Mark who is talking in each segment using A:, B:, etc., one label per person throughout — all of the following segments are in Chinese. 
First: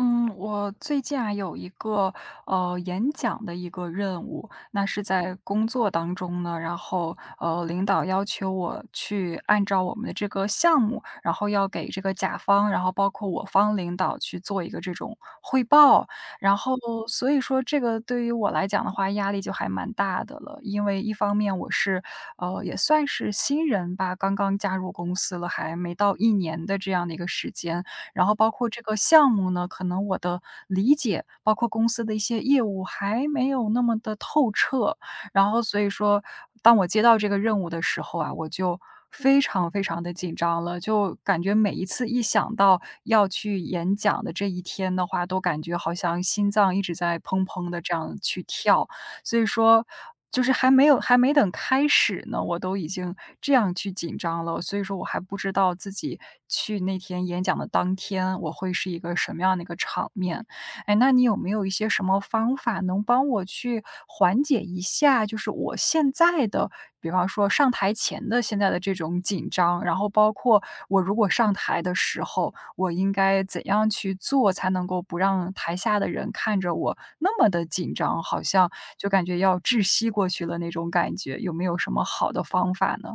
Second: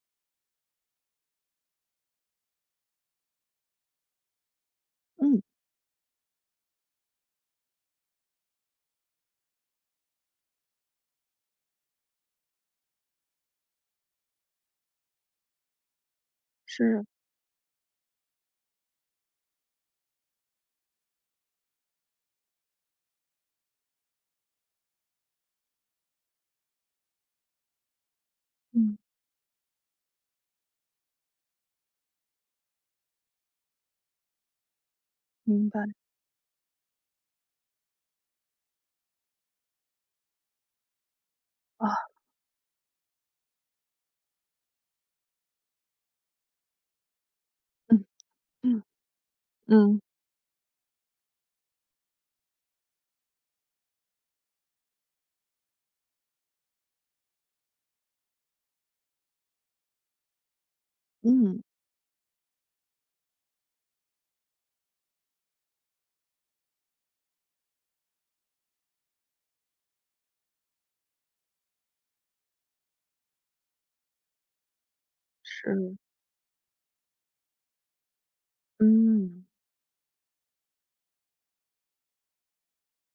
A: 嗯，我最近啊有一个演讲的一个任务，那是在
B: 嗯，
A: 工作当中呢，然后领导要求我去按照我们的这个项目，然后要给这个甲方，然后包括我方领导去做一个这种汇报，然后
B: 是，
A: 所以说这个对于我来讲的话，压力就还蛮大的了，因为一方面我是也算是新人吧，刚刚加入公司了，还没到一年的这样的一个时间。然后包括这个
B: 嗯，
A: 项目呢，可能我的理解，包括公司的一些业务还没有那么的透彻。然后
B: 明
A: 所
B: 白，
A: 以说，当我接到这个任务的时候啊，我就非常非常的紧张了，就感觉每一
B: 啊，
A: 次一想到要去演讲的这一天的话，都感觉好像心脏一直在砰砰的这
B: 嗯，
A: 样去
B: 嗯，
A: 跳。所以说
B: 嗯，
A: 就是还没等开始呢，我都已经这样去紧张了，所以说我还不知道自己去那天演讲的当天，我会是一个什么样的一个场面。哎，那你有没
B: 嗯，
A: 有一些什么方法能帮我去缓解一下，就是我现在的，比方说上台前的现在的这种紧张，然后包括我如果上台的时候，我应该怎样去做才能够不让台
B: 是，
A: 下的人看着我那么的紧张，好像就感觉
B: 嗯。
A: 要窒息过去了那种感觉，有没有什么好的方法呢？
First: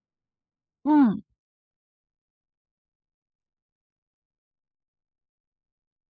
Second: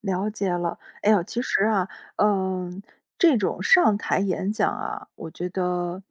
B: 了解了，哎呦，
A: 嗯，
B: 其实啊，嗯，这种上台演讲啊，我觉得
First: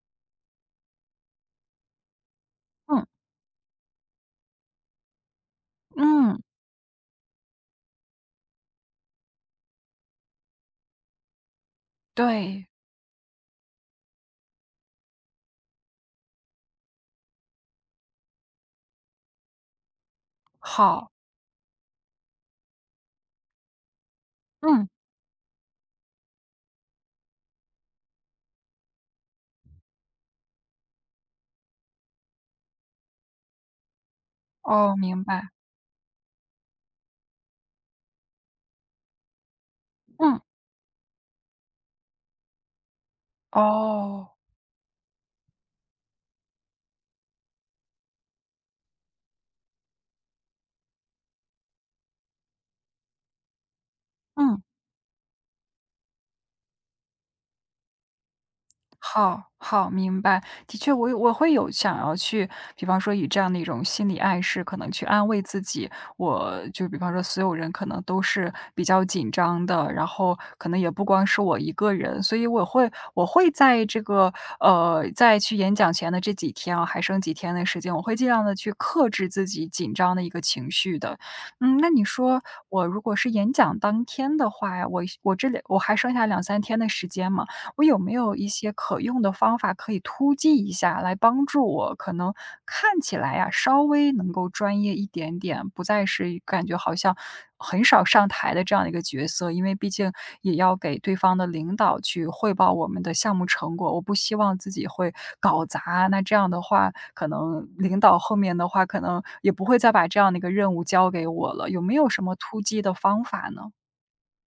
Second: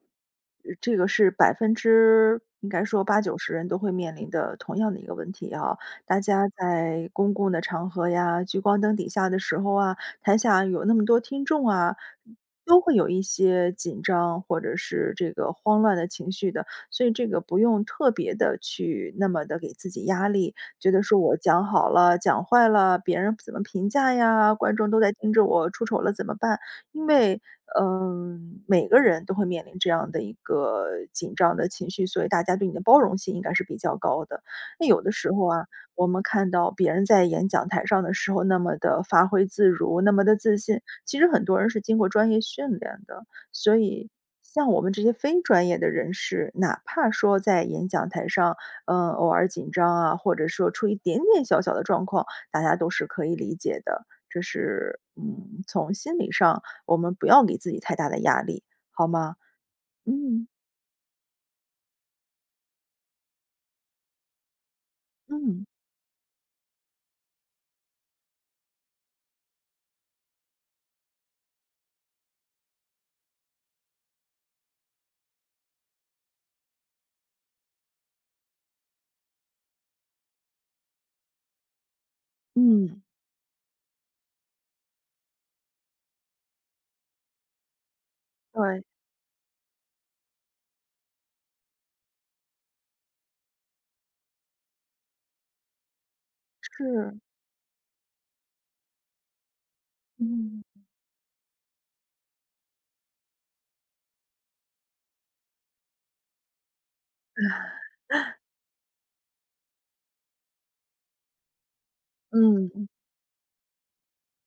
B: 这个是百分之应该说
A: 嗯，
B: 八九十人都会面临的同样的一个问题啊。大
A: 嗯，
B: 家在公共的场合呀，聚光灯底下的时候啊，台下有那么多听众啊，
A: 对，
B: 都会有一些紧张或者是这个慌乱的情绪的，所以这个不用特别的去那么的给自己压力，觉得
A: 好，
B: 说我讲好了、讲坏了，别人怎么评价呀？观
A: 嗯，
B: 众都在盯着我，出丑了怎么办？因为，每个人都会面临这样的一个紧张的情绪，所以大家对你的包容性应该是比较高的。那
A: 哦，
B: 有的
A: 明
B: 时候
A: 白，
B: 啊，我们看到别人在演讲台上的时候那么的发挥自如，那么的
A: 嗯，
B: 自信，其实很多人是经过专业训练的，所以。
A: 哦，
B: 像我们这些非专业的人士，哪怕说在演讲台上偶尔紧张啊，或者说出一点点小小的状况，大家都是可以理解的。这
A: 嗯。
B: 是，从心理上我们不要给自己太大的压力，好吗？
A: 好，好，明白。
B: 嗯，
A: 的确我会有想要去，比方说以这样的一种心理暗示，可能去安慰自
B: 嗯，
A: 己。我就比方说所有人可能都是比较紧张的，然后可能也不光是我一个人，所以我会在这个，在去演讲前的这几天啊，还剩几天的时间，我会尽量的去克制自己紧张的一个情绪的。嗯，那你说我
B: 嗯，
A: 如果是演讲当天的话呀，我这里我还剩下两三天的时间嘛，我有没有一些
B: 对，
A: 可用的方法可以突击一下，来帮助我可能看起来呀，稍微能够专业一点点，不再是感觉好像
B: 是，
A: 很少上台的这样的一个角色。因为毕竟也
B: 嗯，
A: 要给对方的领导去汇报我们的项目成果，我不希望自己会搞砸啊。那这样的话，可能领导后面的话，可能也不会再把这样的一个任务交给我了。有没有什么突击
B: 嗯。
A: 的方法呢？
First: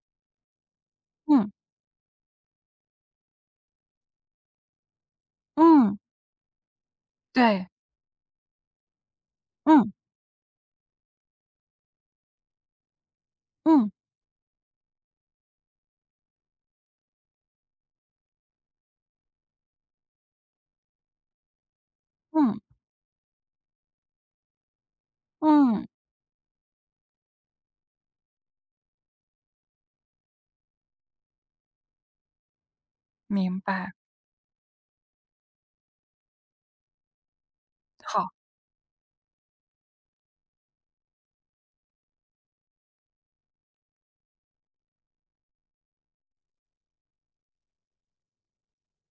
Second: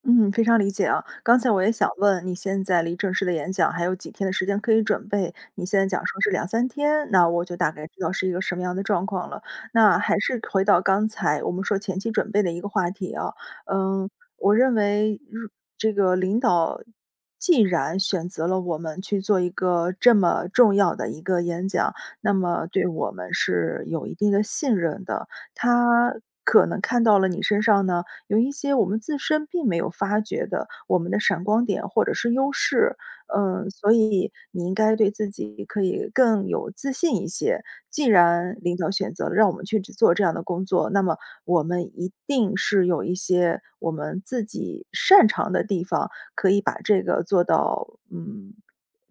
B: 嗯，非常理解啊。刚才
A: 嗯
B: 我也想问，你现在离正式的演讲还有几天的时间可以准备？你现在
A: 嗯，
B: 讲说是两三天，那我就
A: 对，
B: 大概知道是一个什么样的状况了。
A: 嗯
B: 那还是回到刚才我们说前期准备的一个话题啊，
A: 嗯
B: 嗯，我认为这个领导既然选择了我们去做一个这么重要的一个演讲，那
A: 嗯
B: 么对我们是有一定的信任的。
A: 嗯。
B: 他可能看到了你身上呢，有一些我们自身并没有发觉的我们的闪光点或者是优势。
A: 明
B: 嗯，所
A: 白，
B: 以你应该对自己可以更有自信一些。既
A: 好，
B: 然领导选择了让我们去只做这样的工作，那么我们一定是有一些我们自己擅长的地方，可以把这个做到，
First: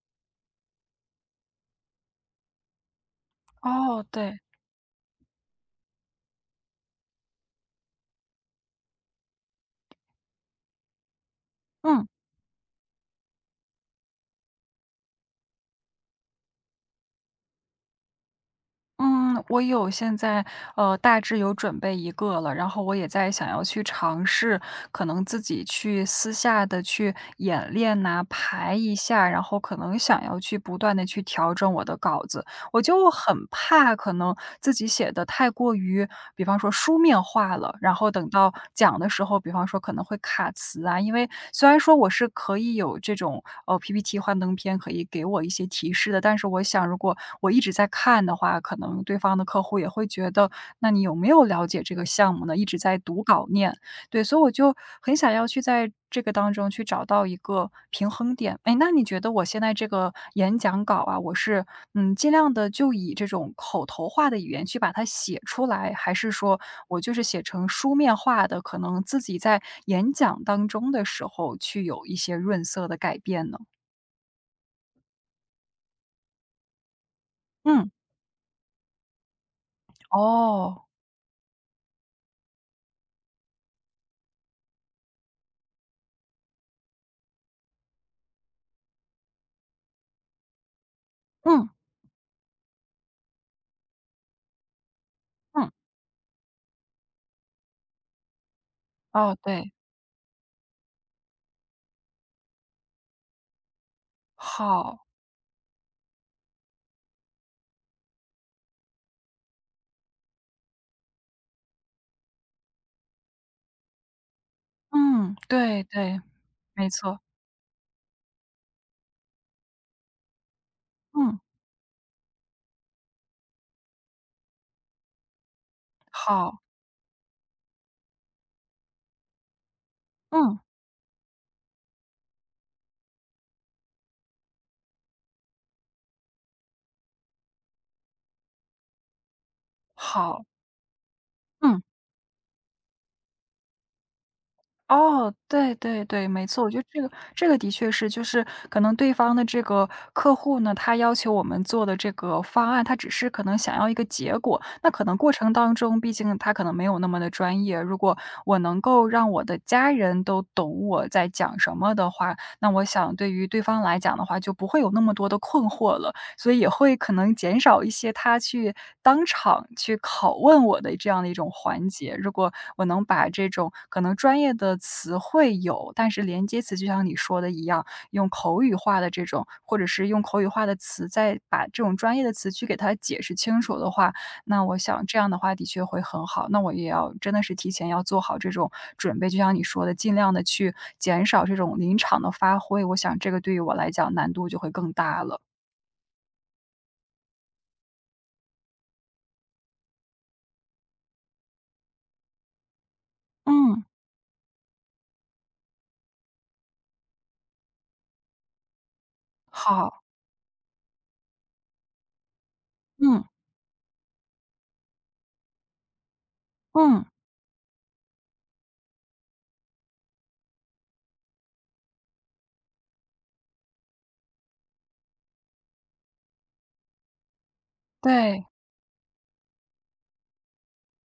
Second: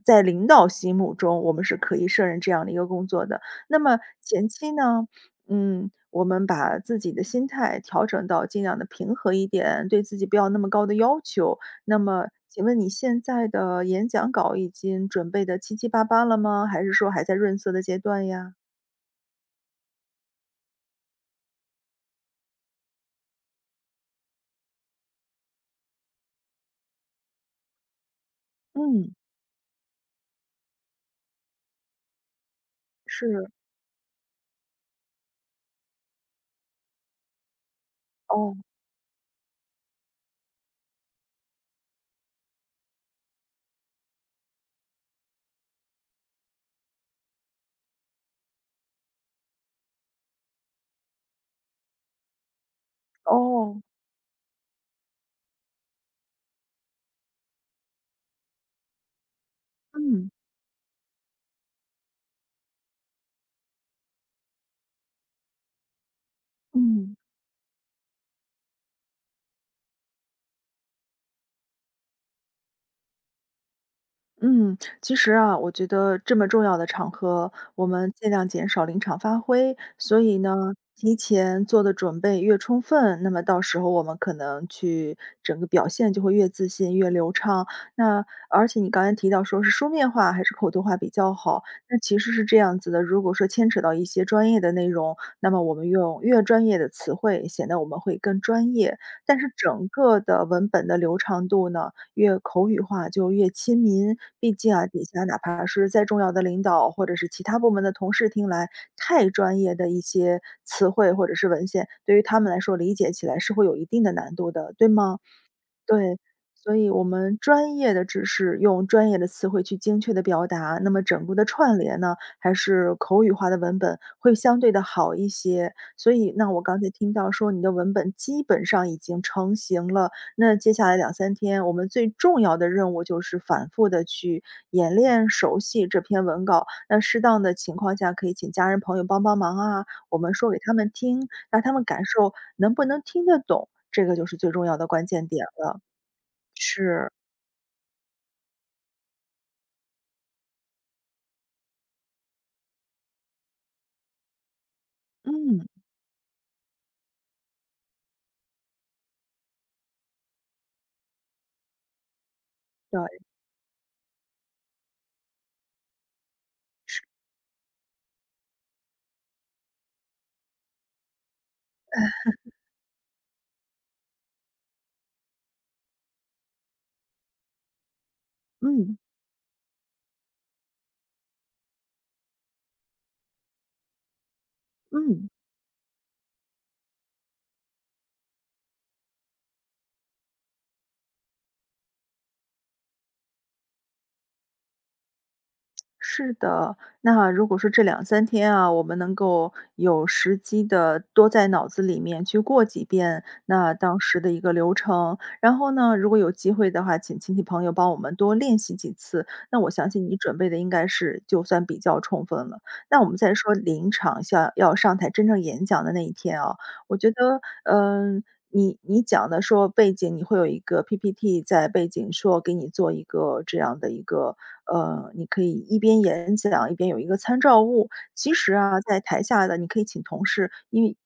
B: 在领导心目中，我们是可以胜任这样的一个工作的。那么
A: 哦，对，
B: 前期呢，我们把自己的心态调整到尽量的平和一点，对自己不要那么高的要求。那
A: 嗯
B: 么，请问你现在的演讲稿已经准备的七七八八了吗？还是说还在润色的阶段呀？
A: 嗯，我有现在大致有准备一个了，然后我也在想要去尝试，可能自己去私下的去演练呐、排一
B: 嗯，
A: 下，然后可能想要去不断的去调整我的稿子。我就很
B: 是，
A: 怕可能自己写的太过于，比方说书面化了，然后等到
B: 哦，
A: 讲的时候，比方说可能会卡词啊。因为虽然说我是可以有这种PPT 幻灯片可以给我一些提示的，但是我想如果我一直在看的话，可能对方的客户也会觉得，那你有没有了解这个项目呢？一直在读稿念，
B: 哦，
A: 对，所以我就很想要去在这个当中去找到一个平衡点。哎，那你觉得我现在这个
B: 嗯，
A: 演讲稿啊，我是尽量的就以这种口头化的语言去把它写出来，还是说我就
B: 嗯。
A: 是写成书面化的，可能自己在演讲当中的时候去有一些润色的改变呢？
B: 嗯，其实啊，我觉得这么重要的场合，我
A: 嗯，
B: 们尽量减少临场发挥。所以呢，
A: 哦，
B: 提前做的准备越充分，那么到时候我们可能去整个表现就会越自信、越流畅。那而且你刚才提到说是书面化还是口头化比较好，
A: 嗯，
B: 那其实是这样子的。如果说牵扯到一些专业的内容，那么
A: 嗯，
B: 我们用越专业的词汇，显得我们会更专业。
A: 哦，
B: 但是
A: 对，
B: 整个的文本的流畅度呢？越口语化就越亲民。毕竟啊，底
A: 好，
B: 下哪怕是再重要的领导或者是其他部门的同事听来，太专业的一些词汇或者是文献，对于他们来说理解起来是会有一定的难度的，对吗？
A: 嗯，对
B: 对，
A: 对，
B: 所
A: 没
B: 以我
A: 错，
B: 们专业的知识用专业的词汇去精确的表达，那么整个
A: 嗯，
B: 的串联呢，还是口语化的文本会相对的好一些。所以那我
A: 好，
B: 刚才听到说你的文本基本上已经成型了，那
A: 嗯，
B: 接下来两三天，我们最重要的任务就是反复的去演练、熟悉这篇文稿。那适当的情况下可以请家人朋友帮帮忙啊，我们
A: 好，
B: 说给他们听，让他
A: 嗯。
B: 们感受能不能听得懂，这个就是最重要的关键
A: 哦，
B: 点
A: 对
B: 了。
A: 对对，没错，我觉得这个
B: 是，
A: 这个的确是，就是可能对方的这个客户呢，他要求我们做的这个方案，他只是可能想要一个结果，那可能过程
B: 嗯，
A: 当中，毕竟他可能没有那么的专业。如果我能够让我的家人都懂我在讲什么的话，那我
B: 对，
A: 想对于对方来讲的话，就不会有那么多的困惑了。所以也会可能减少一些他去当场去拷问我的这样的一种环节。如果我能把这种可能专业的词汇有，但是连接词就像你说的一样，用口语
B: 嗯，
A: 化的这种，或者是用口语化的词，再把这种专业的词去给他解释清楚的话，那我想这
B: 嗯。
A: 样的话的确会很好。那我也要真的是提前要做好这种准备，就像你说的，尽量的去减少这种临场的发挥，我想这个对于我来讲难度就会更大了。
B: 是的，那如果说这两三天啊，我们能够有时机的多在脑子里面去过几遍那
A: 嗯。
B: 当时的一个流程，然后呢，如果有机会的话，请亲戚朋友帮我们多练习几次，那我相
A: 好，
B: 信你准备的应该是就算比较充分了。那我们
A: 嗯，
B: 再说临场像要上台真正演讲的那一天啊，我
A: 嗯，
B: 觉得，你讲的说背景你会有一个 PPT 在背景说给你做一个这样的一个你可以一边演讲一边有一个参照物。其
A: 对，
B: 实啊，在台下的你可以请同事，因为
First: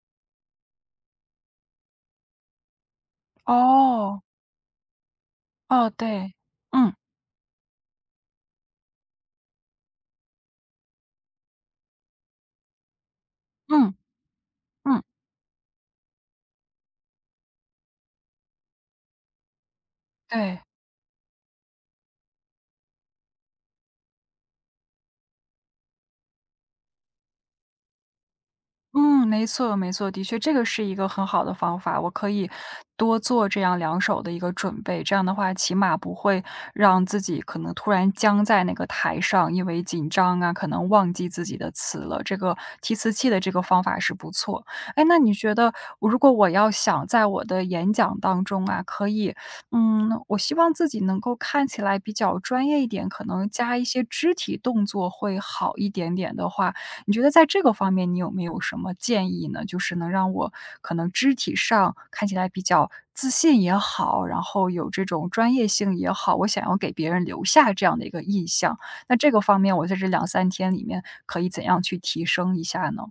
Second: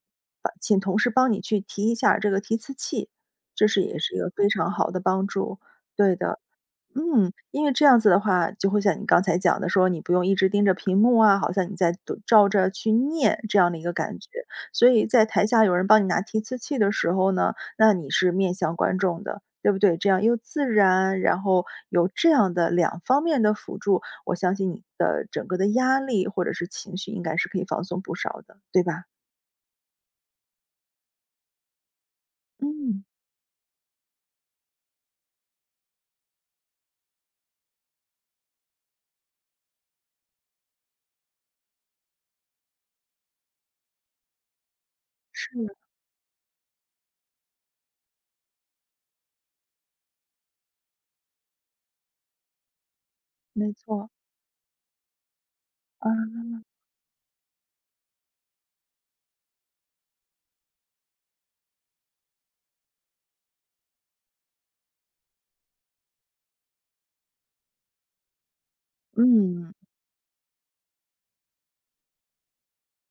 B: 把请同事帮你去提一下这个提词器，这是也是一
A: 哦，
B: 个非常好的帮助。
A: 哦，
B: 对
A: 对，
B: 的。
A: 嗯，
B: 嗯，因为这样子的话，就会像你刚才讲的说，你不用一直盯着屏幕啊，好像你在读照着去念这样的一个
A: 嗯，
B: 感觉。所
A: 嗯，
B: 以在台下有人帮你拿提词器的时候呢，那你是面向观众的，对不对？这样又
A: 对。
B: 自然，然后有这样的两方面的辅助，我相信你的整个的压力或者是情绪应该是可以放松不少的，对吧？
A: 嗯，没错没错，的确，这个是一个很好的方法，我可以
B: 嗯，
A: 多做这样两手的一个准备，这样的话起码不会让自己可能突然僵在那个台上，因为紧张啊，可能忘记自己的词了。这个提词器的这个方法是不错。哎，那你
B: 是，
A: 觉得如果我要想在我的演讲当中啊，可以，嗯，我希望自己能够看起来比较专业一点，可能
B: 没
A: 加一些
B: 错，
A: 肢体动作会好一
B: 啊，
A: 点点的话，你觉得在这个方面你有没有什么建议呢？就是能让我可能肢体上看起来比较自信也好，然后有这种专业性也好，我想要给别人留下这样的一个印象。那这个方
B: 嗯。
A: 面我在这两三天里面可以怎样去提升一下呢？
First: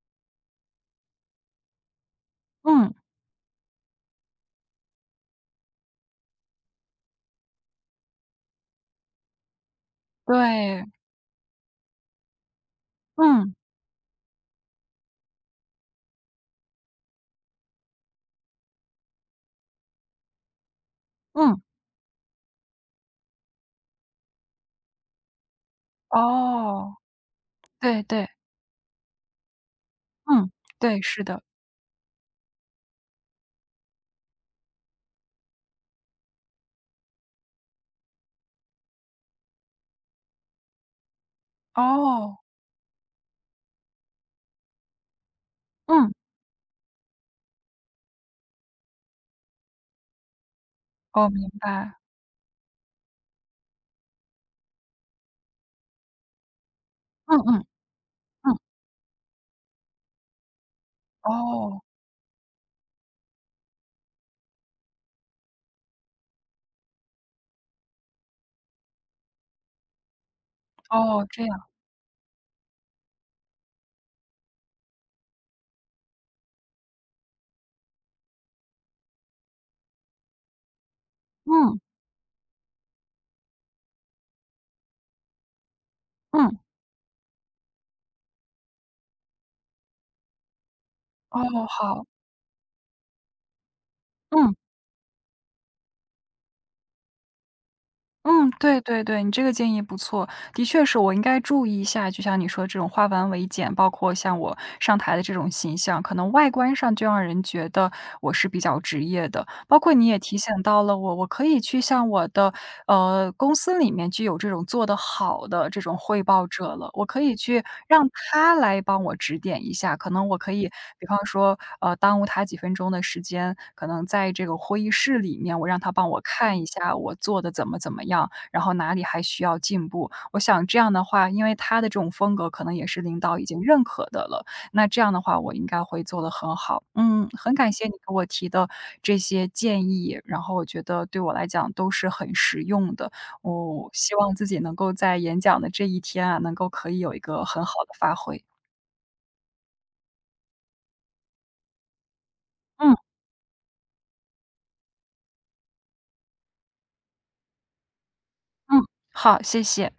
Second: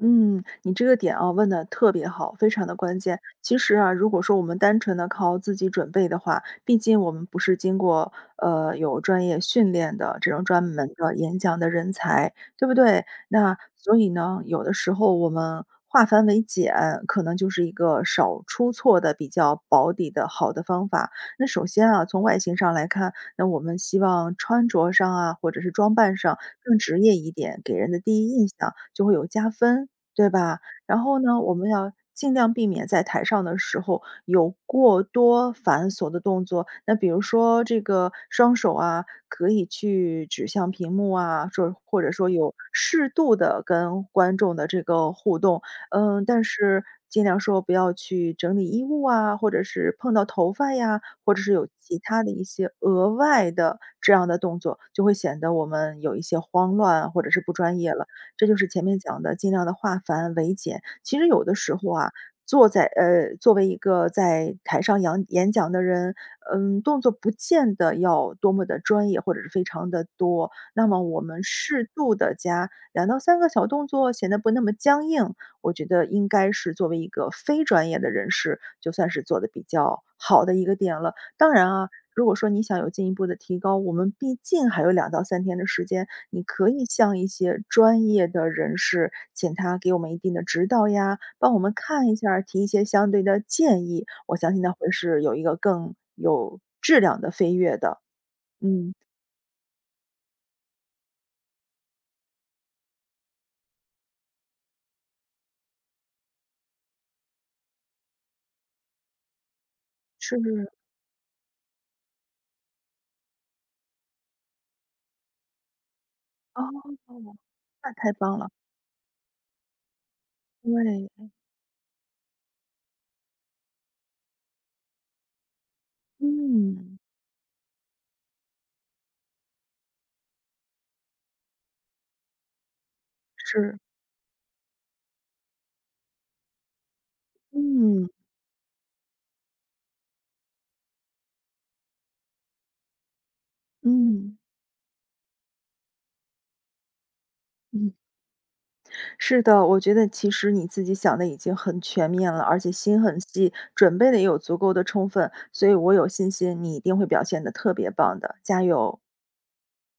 B: 嗯，你这个点啊问的特别好，非常的
A: 嗯，
B: 关键。其实啊，如果说我们单纯的靠自己准备的话，毕竟我们不是经过有专业训练的这种专
A: 对，
B: 门的演讲的人才，对不对？
A: 嗯，
B: 那所以呢，有的时候我们化繁为简，可能就是一个少出错的比较保底的好的方法。那
A: 嗯，
B: 首先啊，从外形上来看，那我们希望穿着上啊，或者是装扮上更
A: 哦，
B: 职业一点，给人的
A: 对
B: 第
A: 对，
B: 一印象就会有加分。对
A: 嗯，
B: 吧？然
A: 对，
B: 后
A: 是
B: 呢，
A: 的，
B: 我们要尽量避免在台上的时候有过多繁琐的动作。那比如说这个双手啊，可以去指向屏幕啊，说或者说
A: 哦，
B: 有适度的跟观众的这个互动。
A: 嗯，
B: 嗯，但是尽量说不要去整理衣物啊，或者是碰到头发呀，
A: 哦，
B: 或者
A: 明
B: 是有
A: 白，
B: 其他的一些额外的这样的动作，就会显得我们有一些慌乱或者
A: 嗯
B: 是不
A: 嗯
B: 专业了。这就
A: 嗯，
B: 是前面讲的尽量的化繁为简。其实有的时
A: 哦，
B: 候啊，作为一个在台上演讲的人，嗯，动作不见得要多么的专业或者是非常的多。那么我
A: 哦，
B: 们
A: 这样，
B: 适度的加两到三个小动作，显得不那么僵硬，我觉得应该是作为一个非专业的人士，就算是做的比较好的一个点了。当然
A: 嗯，
B: 啊，如果说你想有进一步的提高，我们毕竟还有两到三天的时间，你
A: 嗯，
B: 可以向一些专业的人士，请他给我们一定的指导呀，
A: 哦，
B: 帮我们
A: 好，
B: 看一下儿提一些相对的建议，我相
A: 嗯。
B: 信那会是有一个更有质量的飞跃的。
A: 嗯，对
B: 嗯，
A: 对对，你这个建议不错。的确是我应该注意一下，就像你说这种化繁为简，包括像我上台的这种形象，可能外观上就让人觉得我是比较职业的。包括你也
B: 是
A: 提
B: 不
A: 醒
B: 是，
A: 到了我，我可以去向我的公司里面具有这种做得好的这种汇报者了，
B: 哦，
A: 我可以去
B: 那
A: 让
B: 太棒了，
A: 他来帮我指点一下。可能我可以，比
B: 对，
A: 方说耽误他几分钟的时间，可能在这个会议室里面，我让他帮我看一下
B: 嗯，
A: 我做的怎么怎么样，然后哪里还需要进步。我想这样的话，因为他的这种风格可能也是领导已经
B: 是，
A: 认可的了，那这样的话我应该会做得很好。嗯，很感谢你
B: 嗯，
A: 给我提的这些建议，然后我觉得对我来讲都是很实用的。我希望
B: 嗯。
A: 自己能够在演讲的这一天啊，能够可以有一个很好的
B: 嗯。
A: 发挥。
B: 是的，我觉得其实你自己想的已经很全面了，而且
A: 嗯
B: 心很细，准备的也有足够的充分，所以我有信心你一定会表现的特别棒的，加
A: 嗯，
B: 油！
A: 好，谢谢。